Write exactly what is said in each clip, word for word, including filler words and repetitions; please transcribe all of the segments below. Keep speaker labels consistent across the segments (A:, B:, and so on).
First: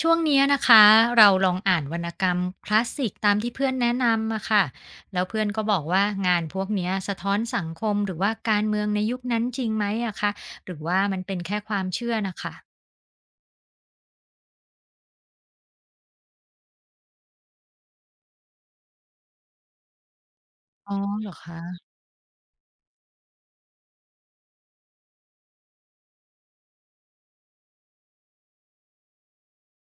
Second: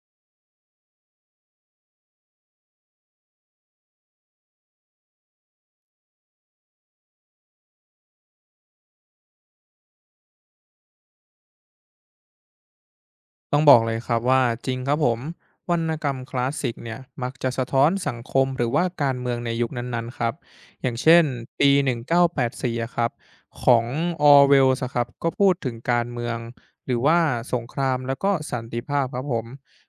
A: ช่วงเนี้ยนะคะเราลองอ่านวรรณกรรมคลาสสิกตามที่เพื่อนแนะนำอะค่ะแล้วเพื่อนก็บอกว่างานพวกเนี้ยสะท้อนสังคมหรือว่าการเมืองในยุคนั้นจริงไหมอะคะหรือว่ามันเป็นแค่ความเชื่อนะคะ
B: ต้องบอกเลยครับว่าจริงครับผมวรรณกรรมคลาสสิกเนี่ยมักจะสะท้อนสังคมหรือว่าการเมืองในยุคนั้นๆครับอ
A: อ๋
B: ย่า
A: อ
B: งเช่น
A: เหรอคะ
B: ปีหนึ่งเก้าแปดสี่อยแปดสิบสี่อะครับของออเวลส์อะครับก็พูดถึงการเมืองหรือว่าสงครามแล้วก็สันติภาพครับผม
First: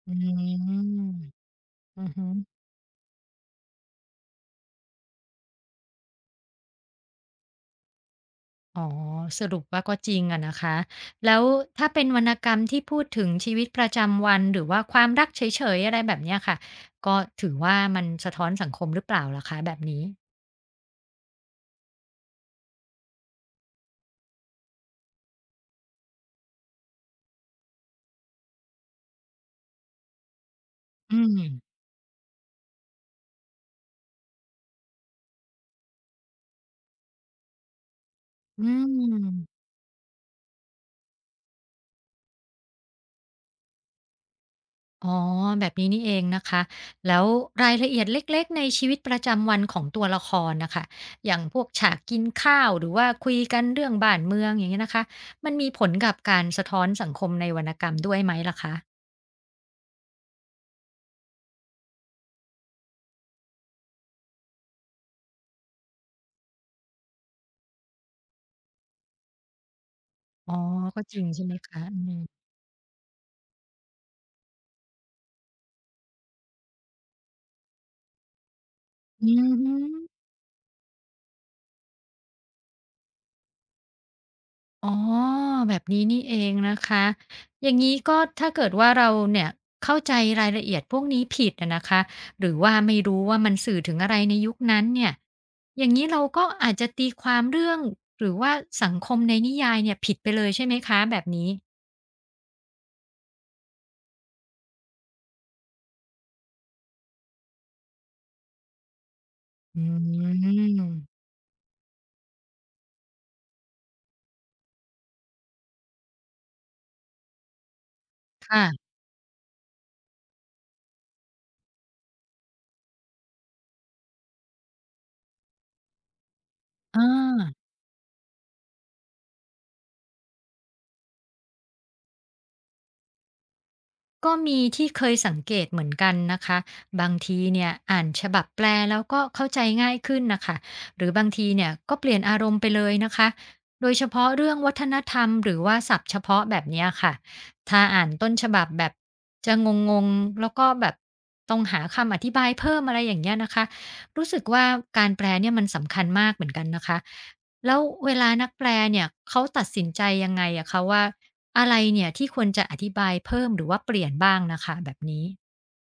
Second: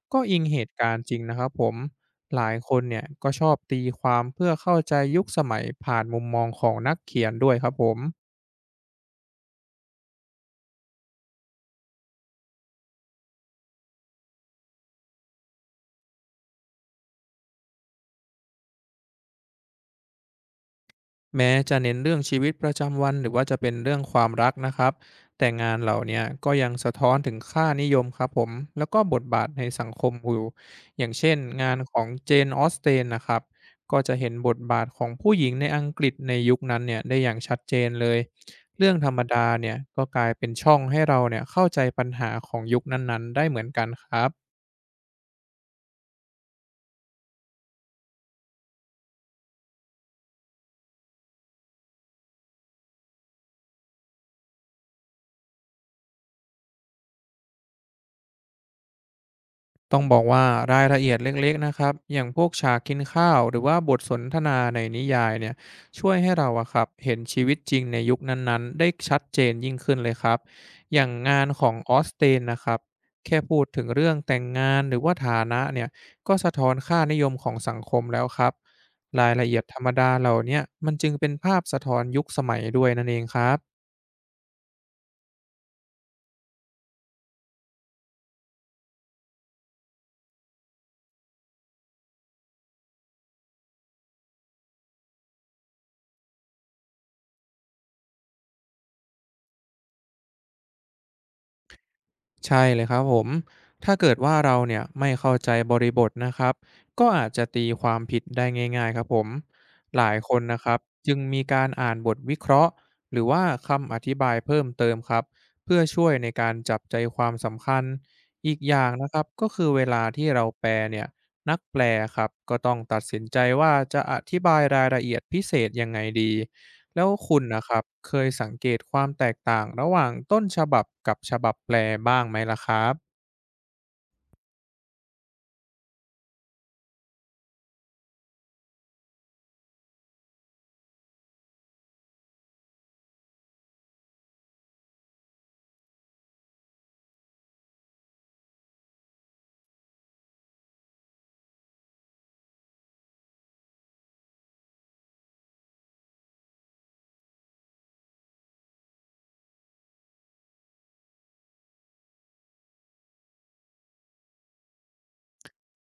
A: อื
B: ก็อิงเหตุการณ์จ
A: ม
B: ริงนะครับผม
A: อือฮึ
B: หลายคนเนี่ยก็ชอบตีความเพื่อเข้าใจยุคสมัยผ่านมุมมองของนักเขียนด้วยครับผม
A: อ๋อสรุปว่าก็จริงอะนะคะแล้วถ้าเป็นวรรณกรรมที่พูดถึงชีวิตประจำวันหรือว่าความรักเฉยๆอะไรแบบเนี้ยค่ะก็ถือว่ามันสะท้อนสังคมหรือเปล่าล่ะคะแบบนี้
B: แม้จะเน้นเรื่องชีวิตประจำวันหรือว่าจะเป็นเรื่องความรักนะครับ แต่งานเหล่าเนี้ยก็ยังสะท้อนถึงค่านิยมครับผม แล้วก็บทบาทในสังคมอยู่อย่าง
A: อื
B: เช่น
A: ม
B: งานของเจนออสเตนนะครับก็จะเห็นบทบาทของผู้หญิงในอังกฤษในยุคนั้นเนี่ยได้อย่างชัดเจนเลย
A: อื
B: เรื่องธรรมดา
A: ม
B: เนี่ยก็กลายเป็นช่องให้เราเนี่ยเข้าใจปัญหาของยุคนั้นๆได้เหมือนกันครับ
A: อ๋อแบบนี้นี่เองนะคะแล้วรายละเอียดเล็กๆในชีวิตประจำวันของตัวละครนะคะอย่างพวกฉากกินข้าวหรือว่าคุยกันเรื่องบ้านเมืองอย่างเงี้ยนะคะมันมีผลกับการสะท้อนสังคมในวรรณกรรมด้วยไหมล่ะคะ
B: ต้องบอกว่ารายละเอียดเล็กๆนะครับ อย่างพวกฉากกินข้าวหรือว่าบทสนทนาในนิยายเนี่ยช่วยให้เราอะครับ เห็นชีวิตจริงในยุคนั้นๆ ได้ชัดเจนยิ่งขึ้นเลยครับ
A: อ๋อ
B: อ
A: ก็
B: ย่าง
A: จริง
B: งา
A: ใช่
B: น
A: ไหม
B: ของ
A: คะ
B: ออ
A: อื
B: ส
A: ม
B: เตนนะครับ แค่พูดถึงเรื่องแต่งงานหรือว่าฐานะเนี่ยก็สะท้อนค่านิยมของสังคมแล้วครับ รา
A: อื
B: ยละเอียดธรรมดา
A: ม
B: เหล่าเนี้มันจึงเป็นภาพสะท้อนยุคสมัยด้วยนั่นเองครับ
A: อ๋อแบบนี้นี่เองนะคะอย่างนี้ก็ถ้าเกิดว่าเราเนี่ยเข้าใจรายละเอียดพวกนี้ผิดอะนะคะหรือว่าไม่รู้ว่ามันสื่อถึงอะไรในยุคนั้นเนี่ยอย่างนี้เราก็อาจจะตีความเรื่องหรือว่าสังคมในนิยายเนี่ยผิดไปเลยใช่ไหมคะแบบนี้
B: ใช่เลยครับผม ถ้าเกิดว่าเราเนี่ยไม่เข้าใจบริบทนะครับก็อาจจะตีความผิดได้ง่ายๆครับผม
A: อื
B: หลายคนนะครับ
A: ม
B: จึงมีการอ่านบทวิเคราะห์หรือว่าคำอธิบายเพิ่มเติมครับเพื่อช่วยในการจับใจความสำคัญอีกอย่า
A: ค่ะ
B: งนะครับก็คือเวลาที่เราแปลเนี่ยนักแปลครับก็ต้องตัดสินใจว่าจะอธิบายรายละเอียดพิเศษยังไงดี แล้วคุณนะ
A: ออ
B: ครับเคยสังเกตความแตกต่างระหว่างต้นฉบับกับฉบับแปลบ้างไหมล่ะครับ
A: ก็มีที่เคยสังเกตเหมือนกันนะคะบางทีเนี่ยอ่านฉบับแปลแล้วก็เข้าใจง่ายขึ้นนะคะหรือบางทีเนี่ยก็เปลี่ยนอารมณ์ไปเลยนะคะโดยเฉพาะเรื่องวัฒนธรรมหรือว่าศัพท์เฉพาะแบบเนี้ยค่ะถ้าอ่านต้นฉบับแบบจะงงๆแล้วก็แบบต้องหาคำอธิบายเพิ่มอะไรอย่างเงี้ยนะคะรู้สึกว่าการแปลเนี่ยมันสำคัญมากเหมือนกันนะคะแล้วเวลานักแปลเนี่ยเขาตัดสินใจยังไงอะคะว่า อะไรเนี่ยที่ควรจะอธิบายเพิ่มหรือว่าเปลี่ยนบ้างน่ะค่ะแบบนี้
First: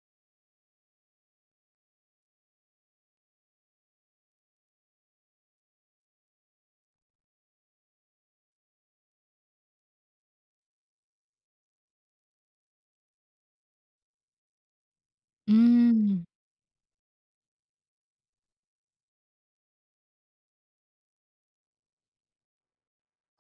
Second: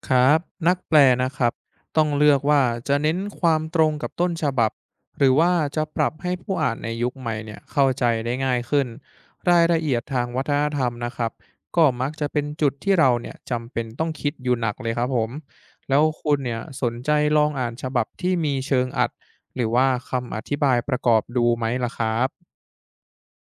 B: ครับนักแปลนะครับต้องเลือกว่าจะเน้นความตรงกับต้นฉบับหรือว่าจะปรับให้ผู้อ่านในยุคใหม่เนี่ยเข้าใจได้ง่ายขึ้นรายละเอียดทางวัฒนธรรมนะครับก็มักจะเป็นจุดที่เราเนี่ยจำเป็นต้องคิดอยู่หนักเลยครับผม
A: อื
B: แล้วคุณ
A: ม
B: เนี่ยสนใจลองอ่านฉบับที่มีเชิงอัดหรือว่าคำอธิบายประกอบดูไหมล่ะครับ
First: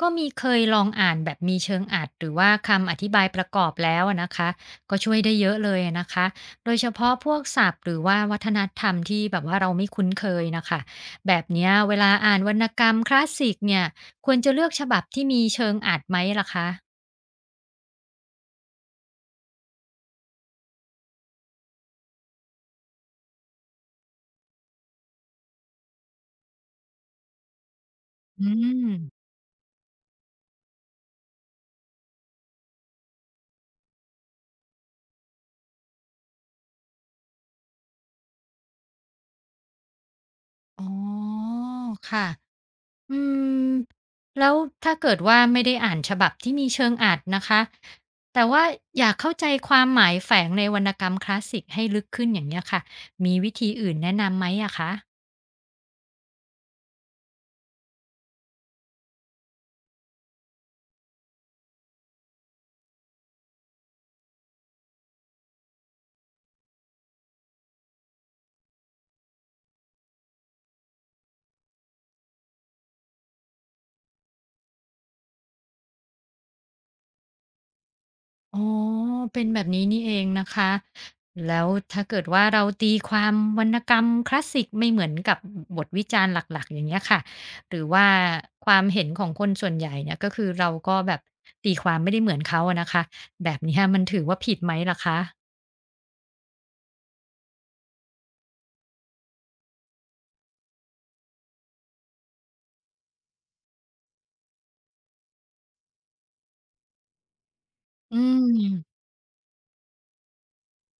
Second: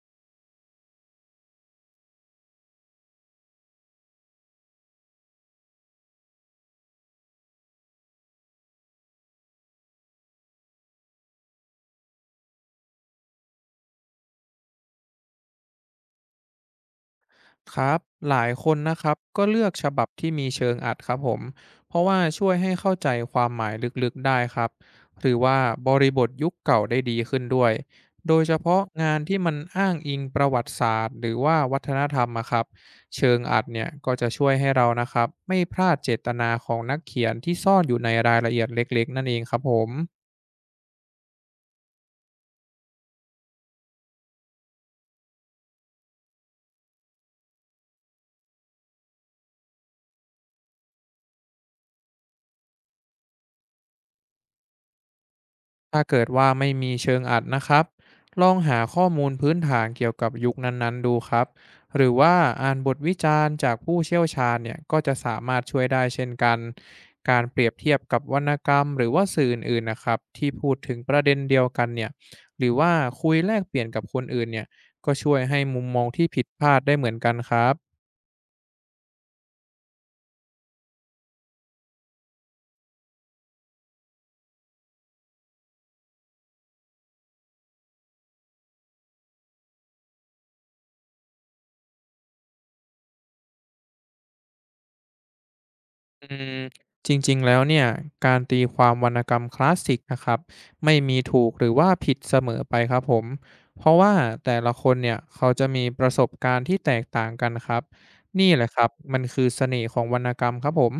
A: ก็มีเคยลองอ่านแบบมีเชิงอัดหรือว่าคำอธิบายประกอบแล้วอะนะคะก็ช่วยได้เยอะเลยอะนะคะโดยเฉพาะพวกศัพท์หรือว่าวัฒนธรรมที่แบบว่าเราไม่คุ้นเคยน่ะค่ะแบบเนี้ยเวลาอ่านวรรณกรรมคลาสสิกเนี่ยควรจะเลือกฉบับที่มีเชิงอัดไหมล่ะคะ
B: ครับหลายคนนะครับก็เลือกฉบับที่มีเชิงอัดครับผมเพราะว่าช่วยให้เข้าใจความหมายลึกๆได้ครับหรือว่าบริบทยุคเก่าได้ดีขึ้นด้วยโดย
A: อื
B: เฉพาะงาน
A: ม
B: ที่มันอ้างอิงประวัติศาสตร์หรือว่าวัฒนธรรมอะครับเชิงอัดเนี่ยก็จะช่วยให้เรานะครับไม่พลาดเจตนาของนักเขียนที่ซ่อนอยู่ในรายละเอียดเล็กๆนั่นเองครับผม
A: อ๋อค่ะ อืมแล้วถ้าเกิดว่าไม่ได้อ่านฉบับที่มีเชิงอ่านนะคะแต่ว่าอยากเข้าใจความหมายแฝงในวรรณกรรมคลาสสิกให้ลึกขึ้นอย่างเนี้ยค่ะมีวิธีอื่นแนะนำไหมอะคะ
B: ถ้าเกิดว่าไม่มีเชิงอัดนะครับลองหาข้อมูลพื้นฐานเกี่ยวกับยุคนั้นๆดูครับหรือว่าอ่านบทวิจารณ์จากผู้เชี่ยวชาญเนี่ยก็จะสามารถช่วยได้เช่นกันการเปรียบเทียบกับวรรณกรรมหรือว่าสื่ออื่นๆนะครับที่พูดถึงประเด็นเดียวกันเนี่ยหรือว่าคุยแลกเปลี่ยนกับคนอื่นเนี่ยก็ช่วยให้มุมมองที่ผิดพลาดได้เหมือนกันครับ
A: อ๋อเป็นแบบนี้นี่เองนะคะแล้วถ้าเกิดว่าเราตีความวรรณกรรมคลาสสิกไม่เหมือนกับบทวิจารณ์หลักๆอย่างเงี้ยค่ะหรือว่าความเห็นของคนส่วนใหญ่เนี่ยก็คือเราก็แบบตีความไม่ได้เหมือนเขาอะนะคะแบบเนี้ยมันถือว่าผิดไหมล่ะคะ
B: อืมจริงๆ แล้วเนี่ยการตีความวรรณกรรมคลาสสิกนะครับไม่มีถูกหรือว่าผิดเสมอไปครับผมเพราะว่าแต่ละคนเนี่ยเขาจะมีประสบการณ์ที่แตกต่างกันครับ
A: อื
B: นี่แหละครับ
A: ม
B: มันคือเสน่ห์ของวรรณกรรมครับผม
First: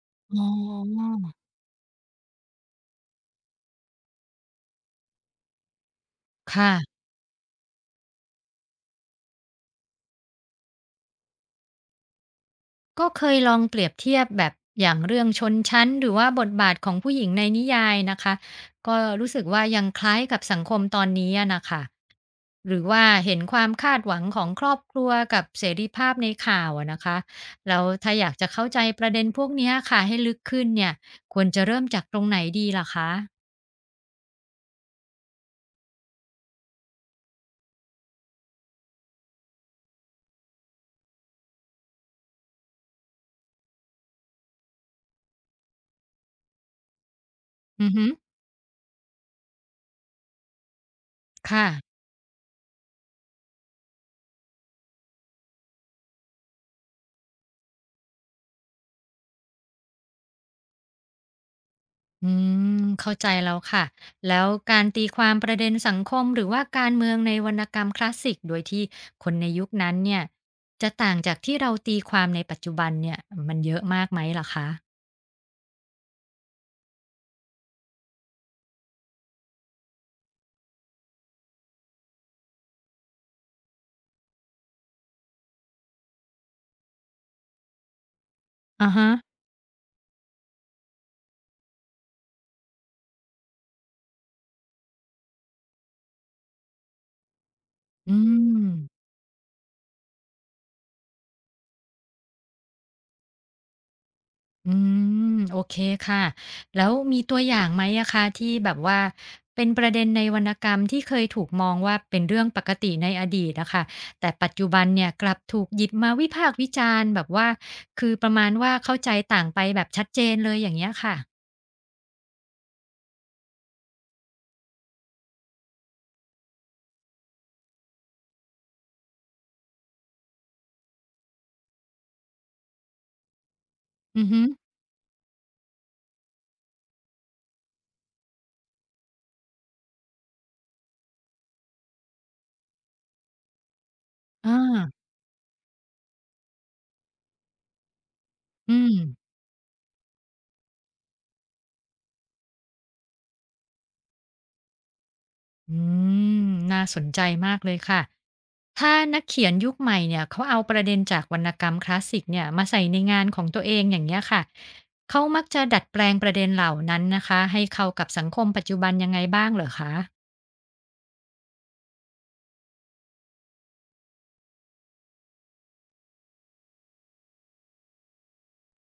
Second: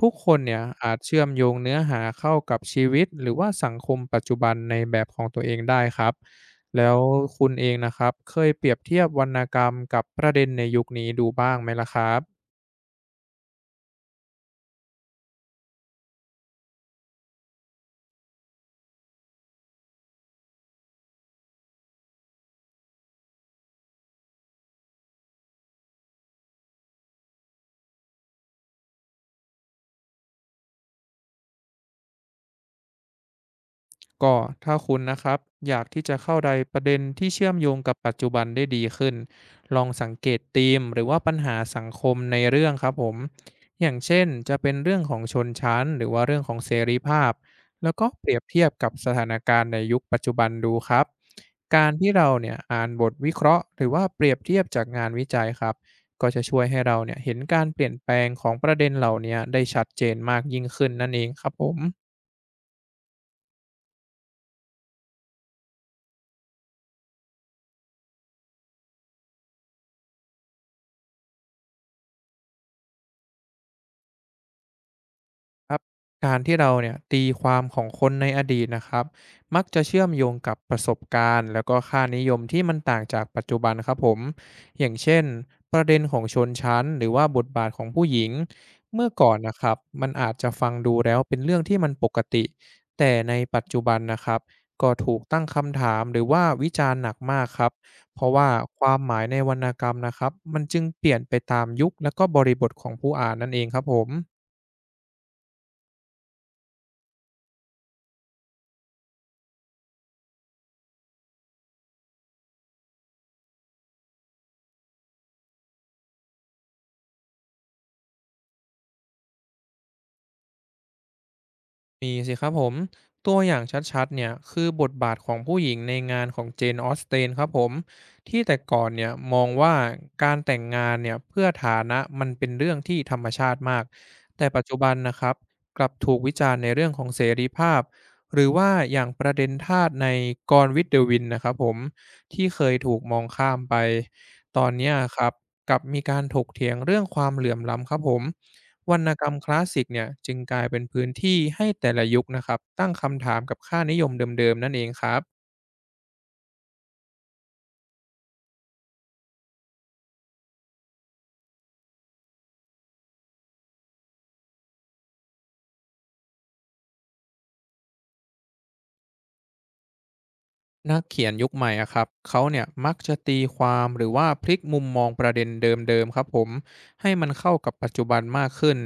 B: ทุกค
A: อ๋
B: นเนี่ยอาจ
A: อ
B: เชื่อมโยงเนื้อหาเข้ากับชีวิตหรือว่าสังคมปัจจุบันในแบบของตัวเองได้ครับแล้ว
A: ค่ะ
B: คุณเองนะครับเคยเปรียบเทียบวรรณกรรมกับประเด็นในยุคนี้ดูบ้างไหมล่ะครับ
A: ก็เคยลองเปรียบเทียบแบบอย่างเรื่องชนชั้นหรือว่าบทบาทของผู้หญิงในนิยายนะคะก็รู้สึกว่ายังคล้ายกับสังคมตอนนี้อะนะค่ะหรือว่าเห็นความคาดหวังของครอบครัวกับเสรีภาพในข่าวอะนะคะแล้วถ้าอยากจะเข้าใจประเด็นพวกเนี้ยค่ะให้ลึกขึ้นเนี่ยควรจะเริ่มจากตรงไหนดีล่ะคะ
B: ก็ถ้าคุณนะครับอยากที่จะเข้าใจประเด็นที่เชื่อมโยงกับปัจจุบันได้ดีขึ้นลองสังเกตธีมหรือว่าปัญหาสังคมในเรื่องครับผมอย่างเช่นจะเป็นเรื่องของชนชั้นหรือว่าเรื่องของเสรีภาพ
A: อื
B: แล้
A: อ
B: ว
A: ฮึ
B: ก็เปรียบเทียบกับสถานการณ์ในยุคปัจจุบันดูครับ
A: ค่ะ
B: การที่เราเนี่ยอ่านบทวิเคราะห์หรือว่าเปรียบเทียบจากงานวิจัยครับก็จะช่วยให้เราเนี่ยเห็นการเปลี่ยนแปลงของประเด็นเหล่านี้ได้ชัดเจนมากยิ่งขึ้นนั่นเองครับผม
A: อืมเข้าใจแล้วค่ะแล้วการตีความประเด็นสังคมหรือว่าการเมืองในวรรณกรรมคลาสสิกโดยที่คนในยุคนั้นเนี่ยจะต่างจากที่เราตีความในปัจจุบันเนี่ยมันเยอะมากไหมลหรคะ
B: ครับการที่เราเนี่ยตีความของคนในอดีตนะครับมักจะเชื่อมโยงกับประสบการณ์แล้วก็ค่านิยมที่มันต่างจากปัจจุบันครับผมอย่างเช่นประเด็นของชนชั้นหรือว่าบทบาทของผู้หญิง
A: อะ
B: เมื่
A: ฮะ
B: อก่อนนะครับมันอาจจะฟังดูแล้วเป็นเรื่องที่มันปกติแต่ในปัจจุบันนะครับก็ถูกตั้งคำถามหรือว่าวิจารณ์หนักมากครับ
A: อื
B: เพราะว่า
A: ม
B: ความหมายในวรรณกรรมนะครับมันจึงเปลี่ยนไปตามยุคและก็บริบทของผู้อ่านนั่นเองครับผม
A: อืมโอเคค่ะแล้วมีตัวอย่างไหมอะคะที่แบบว่าเป็นประเด็นในวรรณกรรมที่เคยถูกมองว่าเป็นเรื่องปกติในอดีตอะค่ะแต่ปัจจุบันเนี่ยกลับถูกหยิบมาวิพากษ์วิจารณ์แบบว่าคือประมาณว่าเข้าใจต่างไปแบบชัดเจนเลยอย่างเงี้ยค่ะ
B: มีสิครับผมตัวอย่างชัดๆเนี่ยคือบทบาทของผู้หญิงในงานของเจนออสเตนครับผมที่แต่ก่อนเนี่ยมองว่าการแต่งงานเนี่ยเพื่อฐานะมันเป็นเรื่องที่ธรรมชาติมาก
A: อือฮึ
B: แต่ปัจจุบันนะครับกลับถูกวิจารณ์ในเรื่องของเสรีภาพหรือว่าอย่างประเด็นทาสในกรวิ t เดอวินนะครับผมที่เคยถูกมองข้ามไป
A: อา
B: ตอนเนี้ยครับกลับมีการถกเถียงเรื่องความเหลื่อมล้ำครับผม
A: อื
B: ว
A: ม
B: รรณกรรมคลาสสิกเนี่ยจึงกลายเป็นพื้นที่ให้แต่ละยุคนะครับตั้งคำถามกับค่านิยมเดิมๆนั่นเองครับ
A: อืมน่าสนใจมากเลยค่ะถ้านักเขียนยุคใหม่เนี่ยเขาเอาประเด็นจากวรรณกรรมคลาสสิกเนี่ยมาใส่ในงานของตัวเองอย่างเงี้ยค่ะเขามักจะดัดแปลงประเด็นเหล่านั้นนะคะให้เข้ากับสังคมปัจจุบันยังไงบ้างเหรอคะ
B: นักเขียนยุคใหม่อะครับเขาเนี่ยมักจะตีความหรือว่าพลิกมุมมองประเด็นเดิมๆครับผมให้มันเข้ากับปัจจุบันมากขึ้น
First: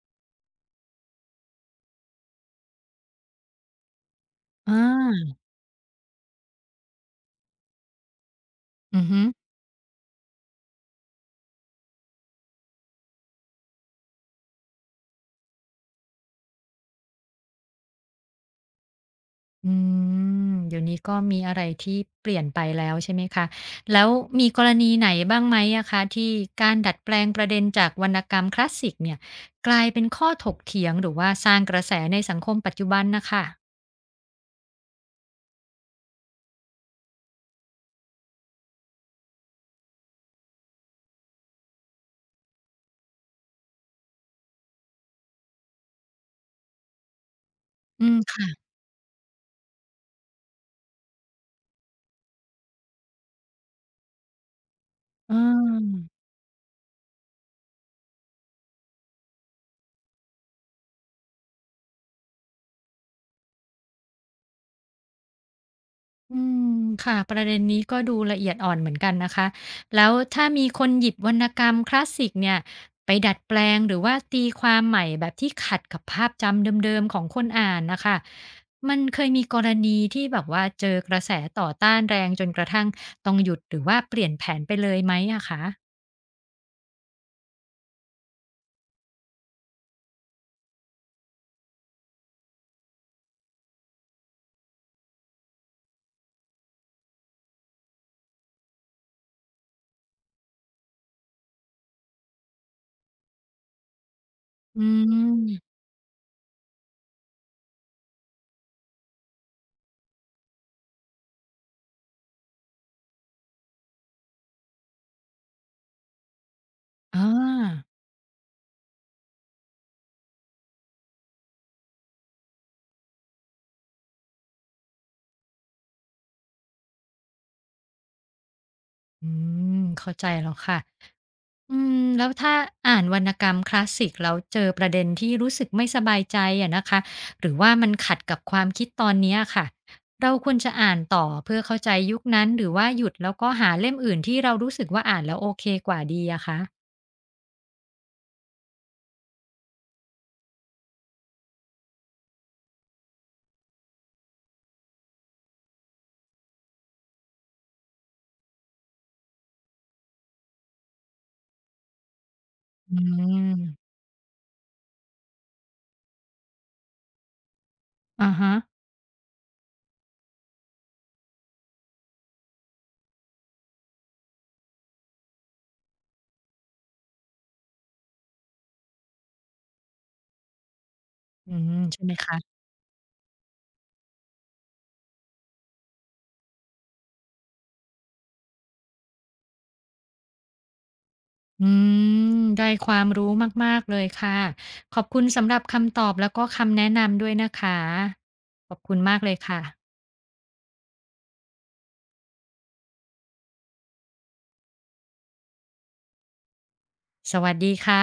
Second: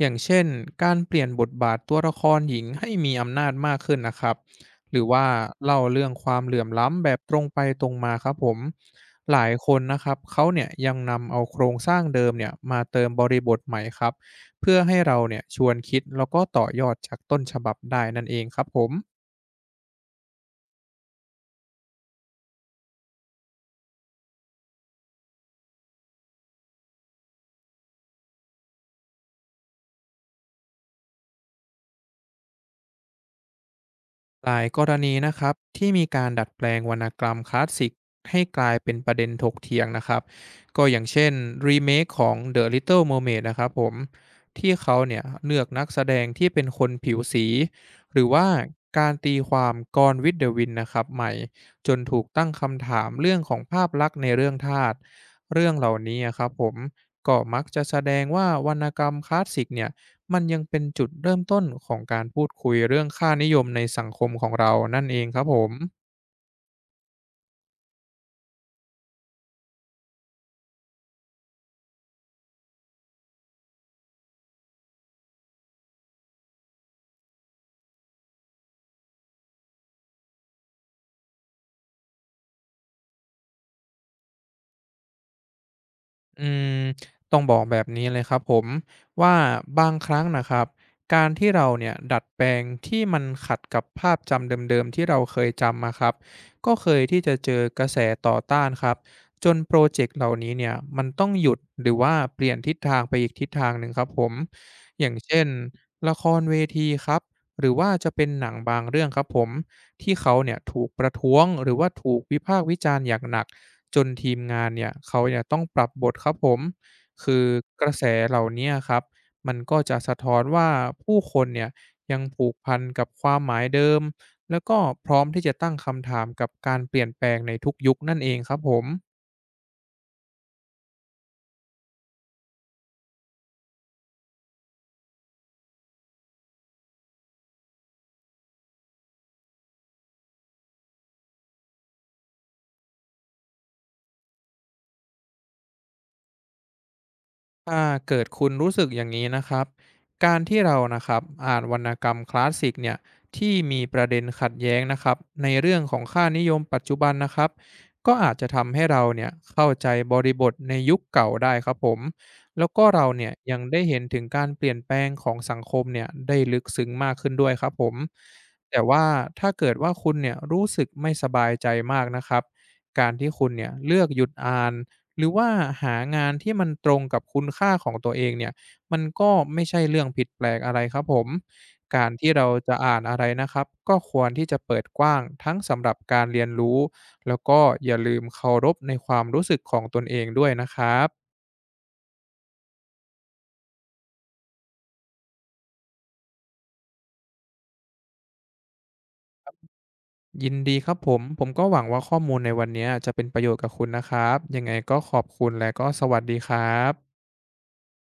B: อย่างเช่นการเปลี่ยนบทบาทตัวละครหญิงให้มีอำนาจมากขึ้นนะครับ
A: อา
B: หรือว่าเล่าเรื่องความเหลื่อมล้ำแบบตรงไปตรงมาครับผม
A: อือฮึ
B: หลายคนนะครับเขาเนี่ยยังนำเอาโครงสร้างเดิมเนี่ยมาเติมบริบทใหม่ครับเพื่อให้เราเนี่ยชวนคิดแล้วก็ต่อยอดจากต้นฉบับได้นั่นเองครับผม
A: อืมเดี๋ยวนี้ก็มีอะไรที่เปลี่ยนไปแล้วใช่ไหมคะแล้วมีกรณีไหนบ้างไหมอะคะที่การดัดแปลงประเด็นจากวรรณกรรมคลาสสิกเนี่ยกลายเป็นข้อถกเถียงหรือว่าสร้างกระแสในสังคมปัจจุบันนะคะ
B: หลายกรณีนะครับที่มีการดัดแปลงวรรณกรรมคลาสสิกให้กลายเป็นประเด็นถกเถียงนะครับก็อย่างเช่นรีเมคของ เดอะ ลิตเติ้ล เมอร์เมด นะครับผมที่เขาเนี่ยเลือกนักแสดงที่เป็นคนผิวสี
A: อื
B: ห
A: ม
B: รือว่า
A: ค่ะ
B: การตีความกรวิ t เด e วินนะครับใหม่จนถูกตั้งคำถามเรื่องของภาพลักษณ์ในเรื่องทาส
A: เ
B: เรื่องเหล่า
A: ออ
B: นี้อะครับผมก็มักจะแสดงว่าวรรณกรรมคลาสสิกเนี่ย มันยังเป็นจุดเริ่มต้นของการพูดคุยเรื่องค่านิยมในสังคมของเรานั่นเองครับผม
A: อืมค่ะประเด็นนี้ก็ดูละเอียดอ่อนเหมือนกันนะคะแล้วถ้ามีคนหยิบวรรณกรรมคลาสสิกเนี่ยไปดัดแปลงหรือว่าตีความใหม่แบบที่ขัดกับภาพจำเดิมๆของคนอ่านนะคะมันเคยมีกรณีที่แบบว่าเจอกระแสต่อต้านแรงจนกระทั่งต้องหยุดหรือว่าเปลี่ยนแผนไปเลยไหมอะคะ
B: อืมต้องบอกแบบนี้เลยครับผมว่าบางครั้งนะครับการที่เราเนี่ยดัดแปลงที่มันขัดกับภาพจำเดิมๆที่เราเคยจำมาครับก็เคยที่จะเจอกระแสต่อต้านครับจนโปรเจกต์เหล่านี้เนี่ยมันต้องหยุดหรือว่าเปลี่ยนทิศทางไปอีกทิศทางหนึ่งครับผม
A: อื
B: อย่างเช่น
A: ม
B: ละครเวทีครับหรือว่าจะเป็นหนังบางเรื่องครับผมที่เขาเนี่ยถูกประท้วงหรือว่าถูกวิพากษ์วิจารณ์อย่างหนัก จนทีมงานเนี่ยเขาเนี่ยต้องปรับบทครับผม
A: อา
B: คือกระแสเหล่าเนี้ยครับมันก็จะสะท้อนว่าผู้คนเนี่ยยังผูกพันกับความหมายเดิมแล้วก็พร้อมที่จะตั้งคำถามกับการเปลี่ยนแปลงในทุกยุคนั่นเองครับผม
A: อืมเข้าใจแล้วค่ะ อืมแล้วถ้าอ่านวรรณกรรมคลาสสิกแล้วเจอประเด็นที่รู้สึกไม่สบายใจอะนะคะหรือว่ามันขัดกับความคิดตอนเนี้ยค่ะเราควรจะอ่านต่อเพื่อเข้าใจยุคนั้นหรือว่าหยุดแล้วก็หาเล่มอื่นที่เรารู้สึกว่าอ่านแล้วโอเคกว่าดีอะคะ
B: ถ้าเกิดคุณรู้สึกอย่างนี้นะครับการที่เรานะครับอ่านวรรณกรรมคลาสสิกเนี่ยที่มีประเด็นขัดแย้งนะครับในเรื่องของค่านิยมปัจจุบันนะครับก็อาจจะทำให้เราเนี่ยเข้าใจบริบทในยุคเก่าได้ครับผมแล้วก็
A: อื
B: เราเนี่ยยังได้
A: ม
B: เห็นถึงการเปลี่ยนแปลงของสังคมเนี่ยได้ลึกซึ้งมากขึ้นด้วยครับผม
A: อาฮะ
B: แต่ว่าถ้าเกิดว่าคุณเนี่ยรู้สึกไม่สบายใจมากนะครับการที่คุณเนี่ยเลือกหยุดอ่าน หรือว่าหางานที่มันตรงกับคุณค่าของตัวเองเนี่ยมันก็ไม่ใช่เรื่องผิดแปลกอะไรครับผม
A: อืมใช่
B: การ
A: ไหม
B: ที่
A: คะ
B: เราจะอ่านอะไรนะครับก็ควรที่จะเปิดกว้างทั้งสำหรับการเรียนรู้แล้วก็อย่าลืมเคารพในความรู้สึกของตนเองด้วยนะครับ
A: อืมได้ความรู้มากๆเลยค่ะขอบคุณสำหรับคำตอบแล้วก็คำแนะนำด้วยนะคะขอบคุณมากเลยค่ะ
B: ยินดีครับผมผมก็หวังว่าข้อมูลในวันนี้จะเป็นประโยชน์กับคุณนะครับยังไงก็ขอบคุณและก็สวัสดีครับ
A: สวัสดีค่ะ